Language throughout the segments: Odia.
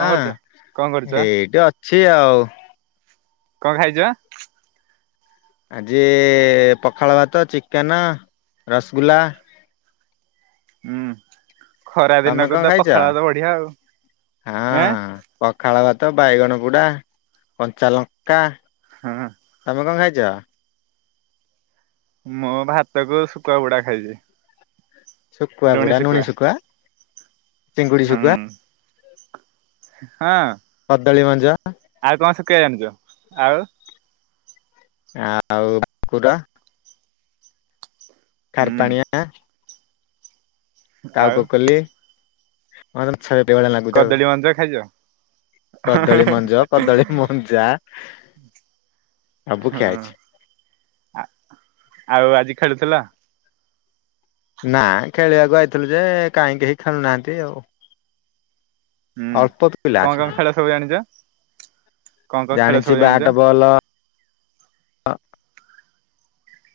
କଣ ହଁ କରୁଛ କଣ କରୁଛ ଏଇଠି ଅଛି ଆଉ। କଣ ଖାଇଛ? ଆଜି ପଖାଳ ଭାତ, ଚିକେନ, ରସଗୁଲ୍ଲା ହୁଁ ଖରା ତମେ କଣ ଦିନକୁଦ ଖାଇଛ ପଖାଳ ତ ବଢିଆ ଆଉ। ହଁ ଆ ପଖାଳ ଭାତ, ବାଇଗଣ ପୁଡା, କଞ୍ଚାଲଙ୍କା ହଁ। ତମେ କଣ ଖାଇଛ? ମୁଁ ଭାତ କୁ ଶୁଖୁଆ ପୋଡ଼ା ଖାଇଛି। ଶୁଖୁଆ ଲୁଣି ପୋଡା ସୁଖୁଆ, ଶୁଖୁଆ ଚିଙ୍ଗୁଡି ହୁଁ। ଶୁଖୁଆ ହଁ। କଦଳୀ ମଞ୍ଜା ଆଉ କଣ ଶୁଖୁଆ ଜାଣିଚ? ଆଉ। ଆଉ କକୁର ହୁଁ ଖାରପାଣିଆ। ଆଉ କାଉକୁ କଲି, ମତେ ଛେଳି ଟେ ଭଳି ଲାଗୁଛି ଆଉ। କଦଳୀ ମଞ୍ଜ ଖାଇଛ କଦଳୀ ମଞ୍ଜ କଦଳୀ ମଞ୍ଜା। ସବୁ ଖିଆହେଇଛି।। ଆ ଆଉ ଆଜି ଖେଳୁଥିଲ।? ନା ଖେଳିବାକୁ ଆଇଥିଲୁ ଯେ କାହିଁ କେହି ଖେଳୁନାହାନ୍ତି ଆଉ। ହୁଁ ଅଳପ କଣ କଣ ଖେଳ ସବୁ ଜାଣିଛ? କଣ କଣ ଖେଳ ଜାଣିଛି ସବୁ ବ୍ୟାଟ ଜାଣିଛ? ବଲ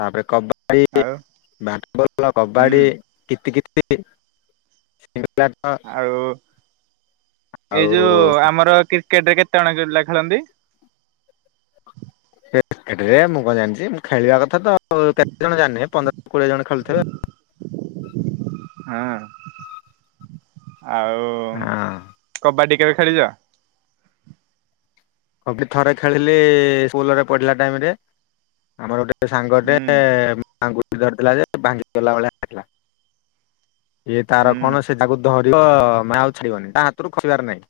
ତାପରେ କବାଡି ଆଉ ବ୍ୟାଟବଲ୍ ହୁଁ କବାଡି କିତି କିତି [unintelligible] ଆଉ ଏଇ ଆଉ ଯୋଉ ଆମର କ୍ରିକେଟ୍ ରେ କେତେ ଜଣ ପିଲା ଖେଳନ୍ତି? ସେ କ୍ରେଟରେ ମୁଁ କଣ ଜାଣିଛି ମୁ ଖେଳିବା କଥା ତ କେତେ ଜଣ ଜାଣିନି ପନ୍ଦରରୁ କୋଡିଏ ଜଣ ଖେଳୁଥିବେ। ହଁ ଆଉ। କବାଡି କେବେ ଖେଳିଛ? ଲୋକେ ଥରେ ଖେଳିଲେ ସ୍କୁଲରେ ପଢ଼ିଲା ଟାଇମ୍ରେ, ଆମର ଗୋଟେ ସେ ସାଙ୍ଗଟେ ହୁଁ ଆଙ୍ଗୁଠୀ ଧରିଥିଲା ଯେ ଭାଙ୍ଗି ଗଲା ଭଳିଆ ଲାଗିଲା। ଏଇ ତାର ହୁଁ କଣ ସେ ତାକୁ ଧରିବ ମା ଆଉ ଛାଡିବନି ତା ହାତରୁ ଖସିବାର ନାହିଁ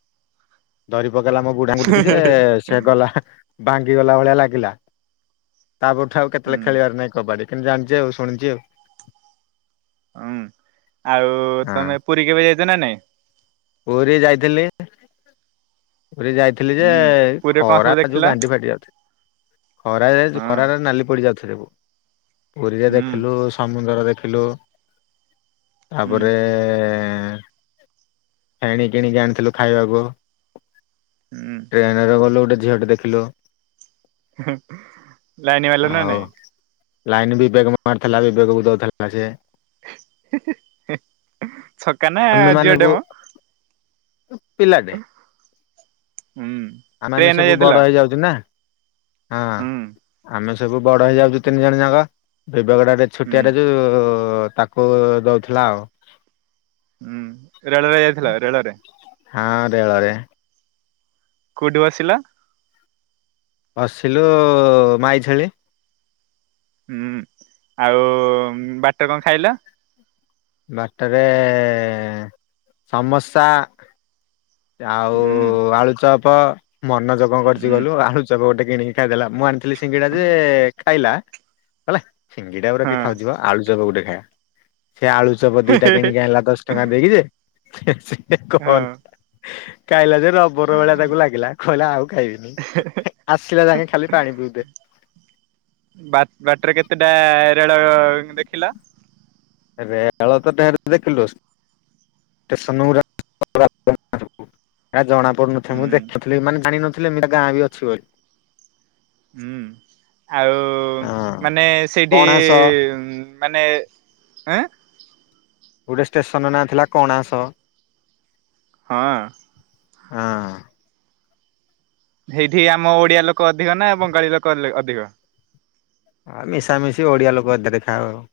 ଧରି ପକେଇଲା ମୋ ବୁଢ଼ା ଆଙ୍ଗୁଠି କି ସେ ଗଲା ଭାଙ୍ଗି ଗଲା ଭଳିଆ ଲାଗିଲା। ତା ପର ଠାରୁ ଆଉ କେତେବେଳେ ହୁଁ ଖେଳିବାର ନାଇଁ କବାଡ଼ି କିନ୍ତୁ ଜାଣିଛି ଆଉ ଶୁଣିଛି ଆଉ। ହୁଁ ଆଉ ତମେ ପୁରୀ କେବେ ଯାଇଛ ନା ନାଇଁ? ପୁରୀ ଯାଇଥିଲି ପୁରୀ ଯାଇଥିଲି ଯେ ହୁଁ ପୁରୀରେ କଣ ସବୁ ଖରା ଦେଖିଲ? ଯୋଉ ଗାଣ୍ଡି ଫାଟି ଯାଉଛି। ଖରାରେ ଯାଇଚୁ ହଁ ଖରାରେ ନାଲି ପଡ଼ିଯାଉଥିବୁ ପୁରୀରେ ହୁଁ ଦେଖିଲୁ ସମୁଦ୍ର ଦେଖିଲୁ ହୁଁ ତାପରେ ଫେଣି କିଣିକି ଆଣିଥିଲୁ ଖାଇବାକୁ। ହୁଁ। ଟ୍ରେନେରେ ଗଲୁ ଗୋଟେ ଝିଅଟେ ଦେଖିଲୁ ଲାଇନ ବାଲା ନା ଆଉ ନାଇଁ ଲାଇନି ବିବେକ ମାରଥିଲା ବିବେକକୁ ଦୋଉଥୁଲା ସିଏ। ହି ହି ହି ଛକା ନା ଝିଅଟେ ମ? ପିଲା ହୁଁ। ଆମେମାନେ ଟ୍ରେନରେ ସବୁ ଯାଇଥିଲ? ବଡ ହେଇଯାଉଚୁ ନା ହଁ ହୁଁ ଆମେ ସ ସବୁ ବଡ ହେଇଯାଉଚୁ ତିନିଜଣ ଯାକ ବିବେକଟା ଟେ ହୁଁ ଛୋଟିଆଟେ ଯୋଉ ତା କୁ ଦୋଉଥୁଲା ଆଉ। ଉଁ ରେଳରେ ଯାଇଥିଲା ରେଳରେ ହଁ ରେଳରେ। କୋଉଠି ବସିଲା? ବସିଲୁ ମାଇ ଛେଳି ଉଁ ଆଉ ବାଟରେ କଣ ଖାଇଲ? ବାଟରେ ସମସା ଆଉ ହୁଁ ଆଳୁଚପ ମନୋଜ କଣ କରିଚି ହୁଁ କହିଲୁ ଆଳୁ ଚପ ଗୋଟେ କିଣିକି ଖାଇଦେଲା ମୁଁ ଆଣିଥିଲି ସିଙ୍ଗେଡା ଯେ ଖାଇଲା। କହିଲା ସିଙ୍ଗିଡା ଗୁରା ହଁ କିଏ ଖାଉଚି ବ ଆଳୁଚତ ଗୋଟେ ଖାଇବା। ସେ ଆଳୁଚପ ଦିଟା କିଣିକି ଆଣିଲା ଦଶଟଙ୍କା ଦେଇକି ଯେ ସିଏ ହଁ ଗନ୍ଧ ଖାଇଲା ଯେ ରବ୍ ବର ଭଳିଆ ତାକୁ ଲାଗିଲା କହିଲା ଆଉ ଖାଇବିନି ଆସିଲା ଯାକେ ଖାଲି ପାଣି ପିଉଥାଏ। ବା ବାଟରେ କେତେଟା ରେଳ ଦେଖିଲା? ରେଳ ତ ଢେର ଦେଖିଲୁ। ଷ୍ଟେସନଗୁରା [inaudible] ହେଆ ଜଣା [inaudible] ପଢୁନଥାଏ ମୁଁ ହୁଁ ଦେଖଥିଲି ମାନେ ଜାଣିିନଥିଲି ଏମିତିଆ ଗାଁ ବି ଅଛି ବୋଲି। ହୁଁ ଆଉ ହଁ ମାନେ ସେଇଠି କଣାସ ଉଁ ମାନେ ଆଁ? ଗୋଟେ ଷ୍ଟେସନ ନାଁ ଥିଲା କଣାସ। ହଁ। ହଁ। ସେଇଠି ଆମ ଓଡିଆଲୋକ ଅଧିକ ନା ବଙ୍ଗାଳୀଲୋକ ଲେ କ ଅଧିକ? ଆ ମିଶାମିଶି ଓଡିଆଲୋକ ଅଧେ ଦେଖା ହୋଉ।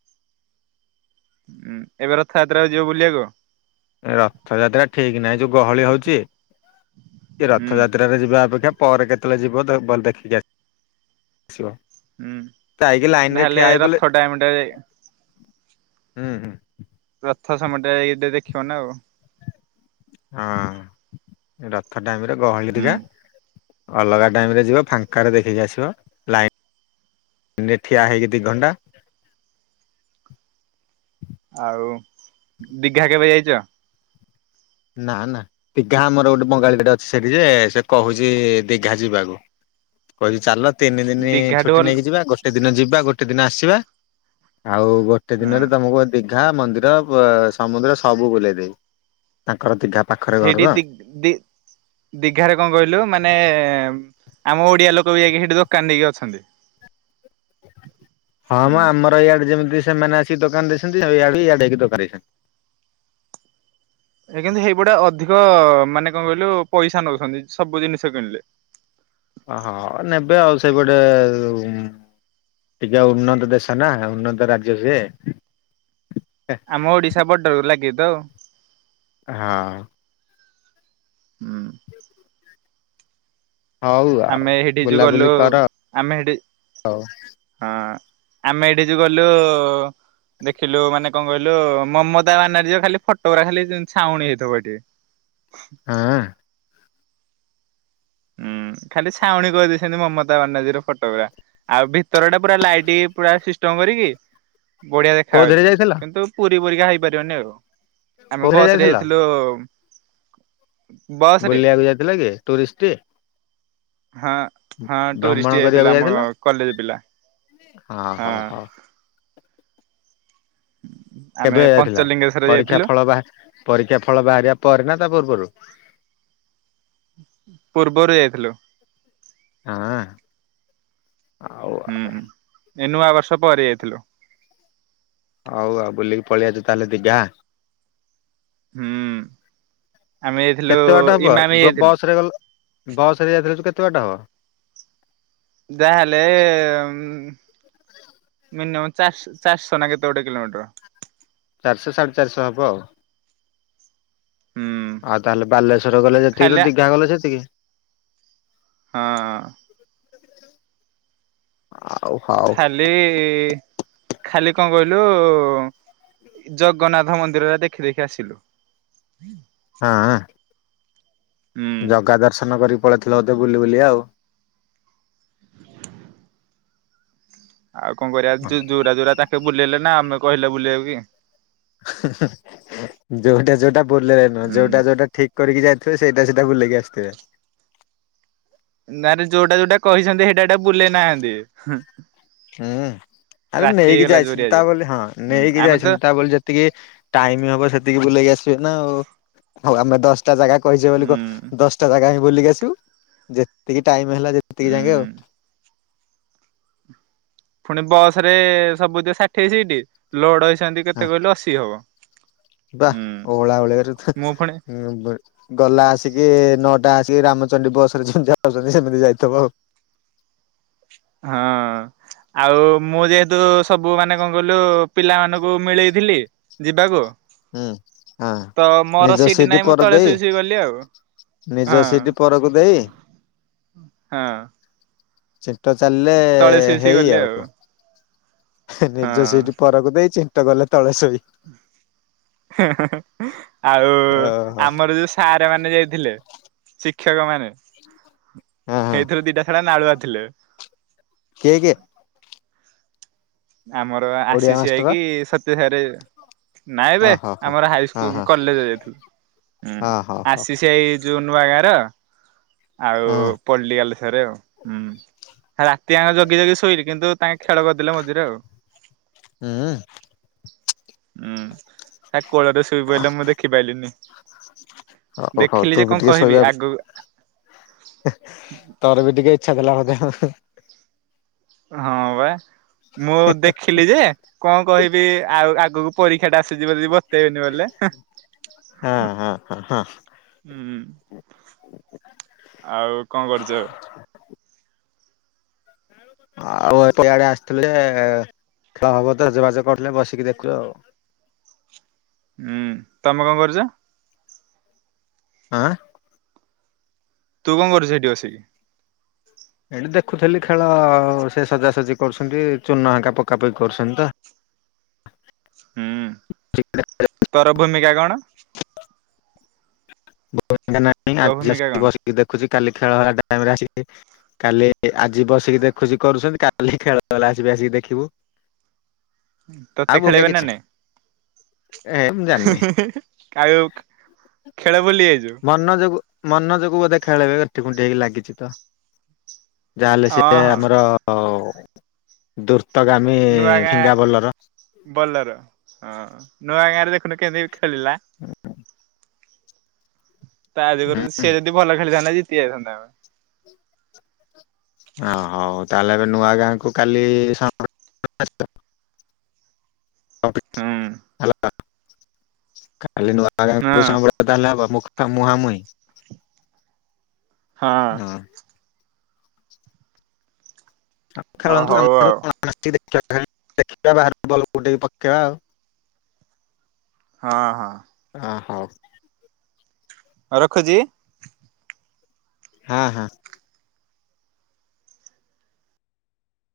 ଉଁ ଏବେ ରଥଯାତ୍ରାକୁ ଯିବ ବୁଲିବାକୁ? ଏ ରଥଯାତ୍ରା ଠିକ ନାହିଁ ଯୋଉ ଗହଳି ହୋଉଚି ଏ ହୁଁ ରଥଯାତ୍ରା ରେ ଯିବା ଅପେକ୍ଷା ପଅରେ କେତୋଳେ ଯିବ ଦ ଭଲ୍ ଦେଖିକି ଆସ ଆସିବ ହୁଁ। ଯାଇକି ଲାଇନରେ ତାହେଲେ ଠିଆ ରଥ ହେଇପଇଲେ ଟାଇମ୍ ଟା ହୁଁ ହୁଁ। ରଥ ସମୟଟା ଯାଇକି ଟିକେ ଦେଖିବ ନା ଆଉ। ହଁ ରଥ ଟାଇମିରେ ଗହଳି ହୁଁ ହରିକା ଅଲଗା ଟାଇମରେ ଯିବ ଫାଙ୍କାରେ ଦେଖିକି ଆସିବ ଲାଇ ନରେ ଠିଆ ହେଇକି ଦିଘଣ୍ଟା ଆଉ ଦିଘା କେବେ ଯାଇଚ? ନା ନା ଦିଘା ଆମର ଗୋଟେ ବଙ୍ଗାଳୀ ଦେଇଟେ ଗୋଟେ ଅଛି ସେଠି ଯେ ସେ କୋହୁଚି ଦିଘା ଯିବାକୁ। କହିଚି ଚାଲ ତିନି ଦିନି ଦିଘାଠୁ ଛୁଟି ଭଲ ନେଇକି ଯିବା ଗୋଟେ ଦିନ ଯିବା, ଗୋଟେ ଦିନ ଆସିବା, ଆଉ ଗୋ ଟେ ହୁଁ ଦିନରେ ତମକୁ ଦୀଘା, ମନ୍ଦିର, ପ-ସମୁଦ୍ର, ସବୁ ବୁଲେଇ ଦେବି। ତାଙ୍କର ଦିଘା ପାଖରେ ଘର ସେଇଠି ତ। ଦି ଦି ଦିଘାରେ କଣ କହିଲୁ ମାନେ ଆମ ଓଡିଆଲୋକ ବି ଯାଇକି ହେଠି ଦୋକାନ ଦେଇକି ଅଛନ୍ତି। [inaudible] ହଁ ମ ହୁଁ ଆମର ଇଆଡେ ଯେମିତି ସେମାନେ ଆସିକି ଦୋକାନ ଦେଇଛନ୍ତି। ଇଆଡ଼େ ଇଆଡ଼େ ଯାଇକି ଦୋକାନ ଦେଇଛନ୍ତି। ଏ କିନ୍ତୁ ହେଇଗୁଡା ଅଧିକ ମାନେ କଣ କହିଲୁ ପଇସା ନଉଛନ୍ତି ସବୁ ଜିନିଷ କିଣିଲେ। ଓହ ନେବେ ଆଉ ସେଇପଟେ ଟିକେ ଆଉ ଉନ୍ନତ ଦେଶ ନା ଉନ୍ନତ ରାଜ୍ୟ ସିଏ। ଆମ ଓଡିଶା ବର୍ଡରକୁ ଲାଗିକି ତ। ହଁ। ହୁଁ ହଉ ଆଉ ଆମେ ସେଠି ଯୋଉ ଗଲୁ ବୁଲାବୁଲି କର ଆମେ ସେଠି ଆଉ ହଁ ଆମେ ଏଇଠି ଯୋଉ ଗଲୁ ଦେଖିଲୁ ମାନେ କଣ କହିଲୁ ମମତା ବାନାର୍ଜୀ ର ଖାଲି ଫଟ ଉରା ଖାଲି ଛାଉଣ ହେଇଥିବ ଏଠି। ହଁ। ହୁଁ ଖାଲି ଛାଉଣୀ କହିଦେଇଛନ୍ତି ମମତା ବାନାର୍ଜୀ ର ଫଟୋଗୁରା। ଆଉ ଭିତର ଟା ପୁରା ଲାଇଟ୍ ପୁରା ସିଷ୍ଟମ କରିକି। ବଢିଆ ଦେଖା କୋଉଥିରେ ଯାଉଛି। ଯାଇଥିଲ କିନ୍ତୁ ପୁରୀ ପରୀକା ହେଇପାରିବନି ଆଉ। ଆମେ କୋଉଥିରେ ବସ ରେ ଯାଇଥିଲ ଯାଇଥିଲୁ ବସ ରେ ବୁଲିବାକୁ ଯାଇଥିଲ କି ଟୁରିଷ୍ଟ। ହଁ ହଁ ଭ୍ରମଣ ଟୁରିଷ୍ଟ କରିବାକୁ ଯାଇଥିଲୁ ଆମ ଯାଇଥିଲ କଲେଜ ପିଲା ହଁ। ଆମେ କେବେ ଯାଇଥିଲ, ପଞ୍ଚଲିଙ୍ଗେଶ୍ଵର ପରୀକ୍ଷା ଯାଇଥିଲୁ ଫଳ ବାହା ପରୀକ୍ଷା ଫଳ ବାହାରିବା ପରେ ନା ତା ପୂର୍ବରୁ। ପୂର୍ବରୁ ଯାଇଥିଲୁ। ହଁ। ଆଉ ହୁଁ ଏ ନୂଆ ବର୍ଷ ପରେ ଯାଇଥିଲୁ। ହଉ ଆଉ ବୁଲିକି ପଳେଇ ଆଇଛୁ ତାହେଲେ ଦିଘା। ହୁଁ। ଆମେ ଯାଇଥିଲୁ କେତେ ବାଟା ହବ ଇମାମି ଗୋ ଯାଇଥିଲୁ। ବସ୍ ଗ ବସରେ ଯାଇଥିଲୁ କେତେ ବାଟ ହବ। ଯାହେଲେ ଉଁ ହ ମିନିମମ୍ ଚାର ଚାରିଶହ ନା କେତେ ଗୋଟେ କିଲୋମିଟର। ଚାରିଶହ ସାଢ଼େ ଚାରିଶହ ହବ। ହୁଁ ଆଉ ତାହେଲେ ବାଲେଶ୍ଵର ଗଲେ ଯେତିକି ତ ଖାଲି ଦିଘା ଗଲ ସେତିକି। ହଁ। ହଉ ହଉ। ଖାଲି ଖାଲି କଣ କହିଲୁ। ଜଗନ୍ନାଥ ମନ୍ଦିରରେ ଦେଖି ଦେଖି ଆସିଲୁ। ହଁ। ହୁଁ ଜଗା ଦର୍ଶନ କରିକି ପଳେଇଥିଲ ବୋଧେ ବୁଲି ବୁଲି ଆଉ। ଆଉ କଣ କରିବା ଯୋୁରା ଯୋୁରା ତାଙ୍କେ ବୁଲେଇଲେ ନା ଆମେ କହିଲେ ବୁଲେଇବା କି? ଯୋଉଟା ଯୋଉଟା ବୁଲରେ ନୁହଁ ହୁଁ। ଯୋଉଟା ଯୋଉଟା ଠିକ। କରିକି ଯାଇଥିବେ ସେଇଟାଇଟା ବୁଲକି ଆସିଥିବେ। ନାରେ ଯୋଉଟା ଯୋଉଟା କହିଛନ୍ତି ସେଇଟା ଏଟା ବୁଲେଇ ନାହାଁନ୍ତି। ହୁଁ ଆରେ ନେଇକି ଯାଇଛନ୍ତି ଜୋରିଆ ତା ଯେ ବୋଲି ହଁ ହୁଁ ନେଇକି ଆମେ ତ ଯାଇଛନ୍ତି ତା ବୋଲି ଯେତେ ଟିକେ ଟାଇମ ହବ ସେତିକି ବୁଲେଇକି ଆସିବେ ନା ଆଉ ହଉ ଆମେ ଦଶ ଟା ଜାଗା କହିଛେ ବୋଲି ହୁଁ କହ ଦଶଟା ଜାଗା ହି ବୁଲିକି ଆସିବୁ ଯେତିକି ଟାଇମ ହେଲା ସେତିକି ଜାଙ୍କେ ଆଉ। ହୁଁ। ପୁଣି ବସ ରେ ସବୁଦ ଷାଠି ହେଇ ସେଇଠି ଲୋଡ ହେଇଛନ୍ତି ହଁ କେତେ କହିଲୁ ଅଶୀ ହବ। ବା ହୁଁ ହଳ ହଳି ମୁଁ ପୁଣି ହଁ ଗଲା ଆସିକି ନଅଟା ଆସିକି ରାମଚଣ୍ଡୀ ବସ ରେ ଯେି ଯାାଉଛନ୍ତି ସେମିତି ଯାଇଥିବ ଆଉ। ହଁ। ଆଉ ମୁଁ ଯେହେତୁ ସବୁ ମାନେ କଣ କହିଲୁ ପିଲା ମାନଙ୍କୁ ମିଳେଇଥିଲି। ଯିବାକୁ ହୁଁ। ହଁ ତ ନିଜ ମୋର ସିଟ୍ ସିଟ ନାଇଁ ମୁଁ ପର ତଳେ ଦେଇ ଶୋଇ ଶୋଇ ଗଲି ଆଉ।। ହଁ। ନିଜ ସେଟ୍ ପରକୁ ଦେଇ। ହଁ। ସେଟ ଚାଲିଲେ ତଳେ ଶୋଇ ଶୋଇ ହେଇ ଗଲି ଆଉ କ ନିଜ ହଁ। ସିଟ୍ ପରକୁ ଦେଇ ଚିନ୍ତ ଗଲେ ତଳେ ଶୋଇ। ଆଉ ଓହୋ ଆମର ଯୋଉ ସାର ମାନେ ଯାଇଥିଲେ ଶିକ୍ଷକ ମାନେ। ଏଇଥିରୁ ଦିଟା ସାରା ନାଳୁଆ ଥିଲୁ। କେ କେ। ଆମର ଓଡିଆ ଆସିସ୍ ମାଷ୍ଟର ଭାଇକି ସତ୍ୟସାରେ। ନାଇଁ ବେ ଓହୋ ହୋ। ଆମର ହଁ ହାଇସ୍କୁଲ ହଁ କଲେଜ୍ ଯାଇଥିଲୁ ହଁ ହଉ ହଉ ଆସିସ୍ ଭାଇ ଯୋଉ ନୂଆ ଗାର। ଆଉ ହଁ [inaudible] ଥରେ ଆଉ ହୁଁ ରାତି ଆଙ୍କ ଜଗି ଜଗି ଶୋଇଲି କିନ୍ତୁ ତାଙ୍କେ ଖେଳ କରିଦେଲେ ମଝିରେ ଆଉ। ହୁଁ। ହୁଁ ହ କୋଳ ରେ ଶ ଶୁଇପଡ଼ିଲେ ମୁଁ ଦେଖିପାରିଲିିନି ହଉ ହଉ ତୁ ଦେଖିଲି ଯେ ବି କଣ ଟିକେ କହିବି ଶୋଇବାକୁ ଆଗୁ ତୋର ବି ଟିକେ ଇଛା ଥିଲା ବୋଧେ? ହଁ ବା ମୁଁ ଦେଖିଲି ଯେ କଣ କହିବି ଆଉ ଆଗକୁ ପରୀକ୍ଷା ଟା ଆସିଯିବ ଯିବ ତେନି ବଲେ। ହଁ ହଁ ହଁ। ହୁଁ ଆଉ କଣ କରୁଛ ଆଉ? ଆଉ ଏଠେଆଡେ ଆସିଥିଲେ ଯେ ଖେଳ ହବ ତ ଯୋଗାଯୋଗ କରିଥିଲେ ବସିକି ଦେଖଛୁ ଆଉ। ହୁଁ ତମେ କଣ କରୁଛ? ଆଁ? ତୁ କଣ କରୁଚୁ ସେଠି ବସିକି? ଏଇଠି ଦେଖୁଥିଲି ଖେଳ ସେ ସଜାସଜି କରୁଛନ୍ତି ଚୂର୍ନ ଏଙ୍କା ପକା ପକି କରୁଛନ୍ତି ତ। ହୁଁ ତୋର ଭୂମିକା କଣ? [inaudible] ତୋ ଆଜି ଭୂମିକା କଣ? ଆସି ବସିକି ଦେଖୁଛି କାଲି ଖେଳହେବା ଟାଇମ୍ ରେ ଆସିକି କାଲି ଆଜି ବସିକି ଦେଖୁଛି କରୁଛନ୍ତି କାଲି ଖେଳ ହେଲେ ଆସିବି ଆସିକି ଦେଖିବୁ। ଆଉ ତୋତେ ବଙ୍କା ଖେଳେଇବେ ନା କିଛି ନାଇଁ? ଏ ମୁଁ ଜାଣିନି ଆଉ ଖେଳ ଭୁଲି ଯାଇଛୁ? ମନ ଯୋଗୁ ମନ ଯୋଗୁ ବୋଧେ ଖେଳେଇବେ ଏଠି କୁଣ୍ଠି ହେଇକି ଲାଗିଛି ତ। ଯାହାହେଲେ ହଁ ସେ ହଁ ଆମର ଦୁର୍ତଗାମୀ ଫିଙ୍ଗା ବୋଲର। ବଲର ହଁ ନୂଆ ଗାଁ ରେ ଦେଖୁନୁ କେମିତି ଖେଳିଲା। ତା ଜୋଗରୁ ସିଏ ଯଦି ଭଲ ଖେଳିଥାନ୍ତା ଜିତି ଯାଇଥାନ୍ତା ପା। ଓ ହଉ ତାହେଲେ ଏବେ ନୂଆ ଗାଁକୁ କାଲି ସ [inaudible] ହୁଁ [unintelligible] ତାହେଲେ ହଁ ହେବା ମୁହାଁମୁହିଁ। ହଁ। ଆଉ ଓ ଖେଳନ୍ତୁ ହଉ ଆଉ ଆମରସ ଦେଖିବାର [inaudible] ବଲ ଟିକେ ପକେଇବା ଆଉ। ହଁ ହଁ। ଅ ହଉ। ରଖୁଛି? ହଁ ହଁ।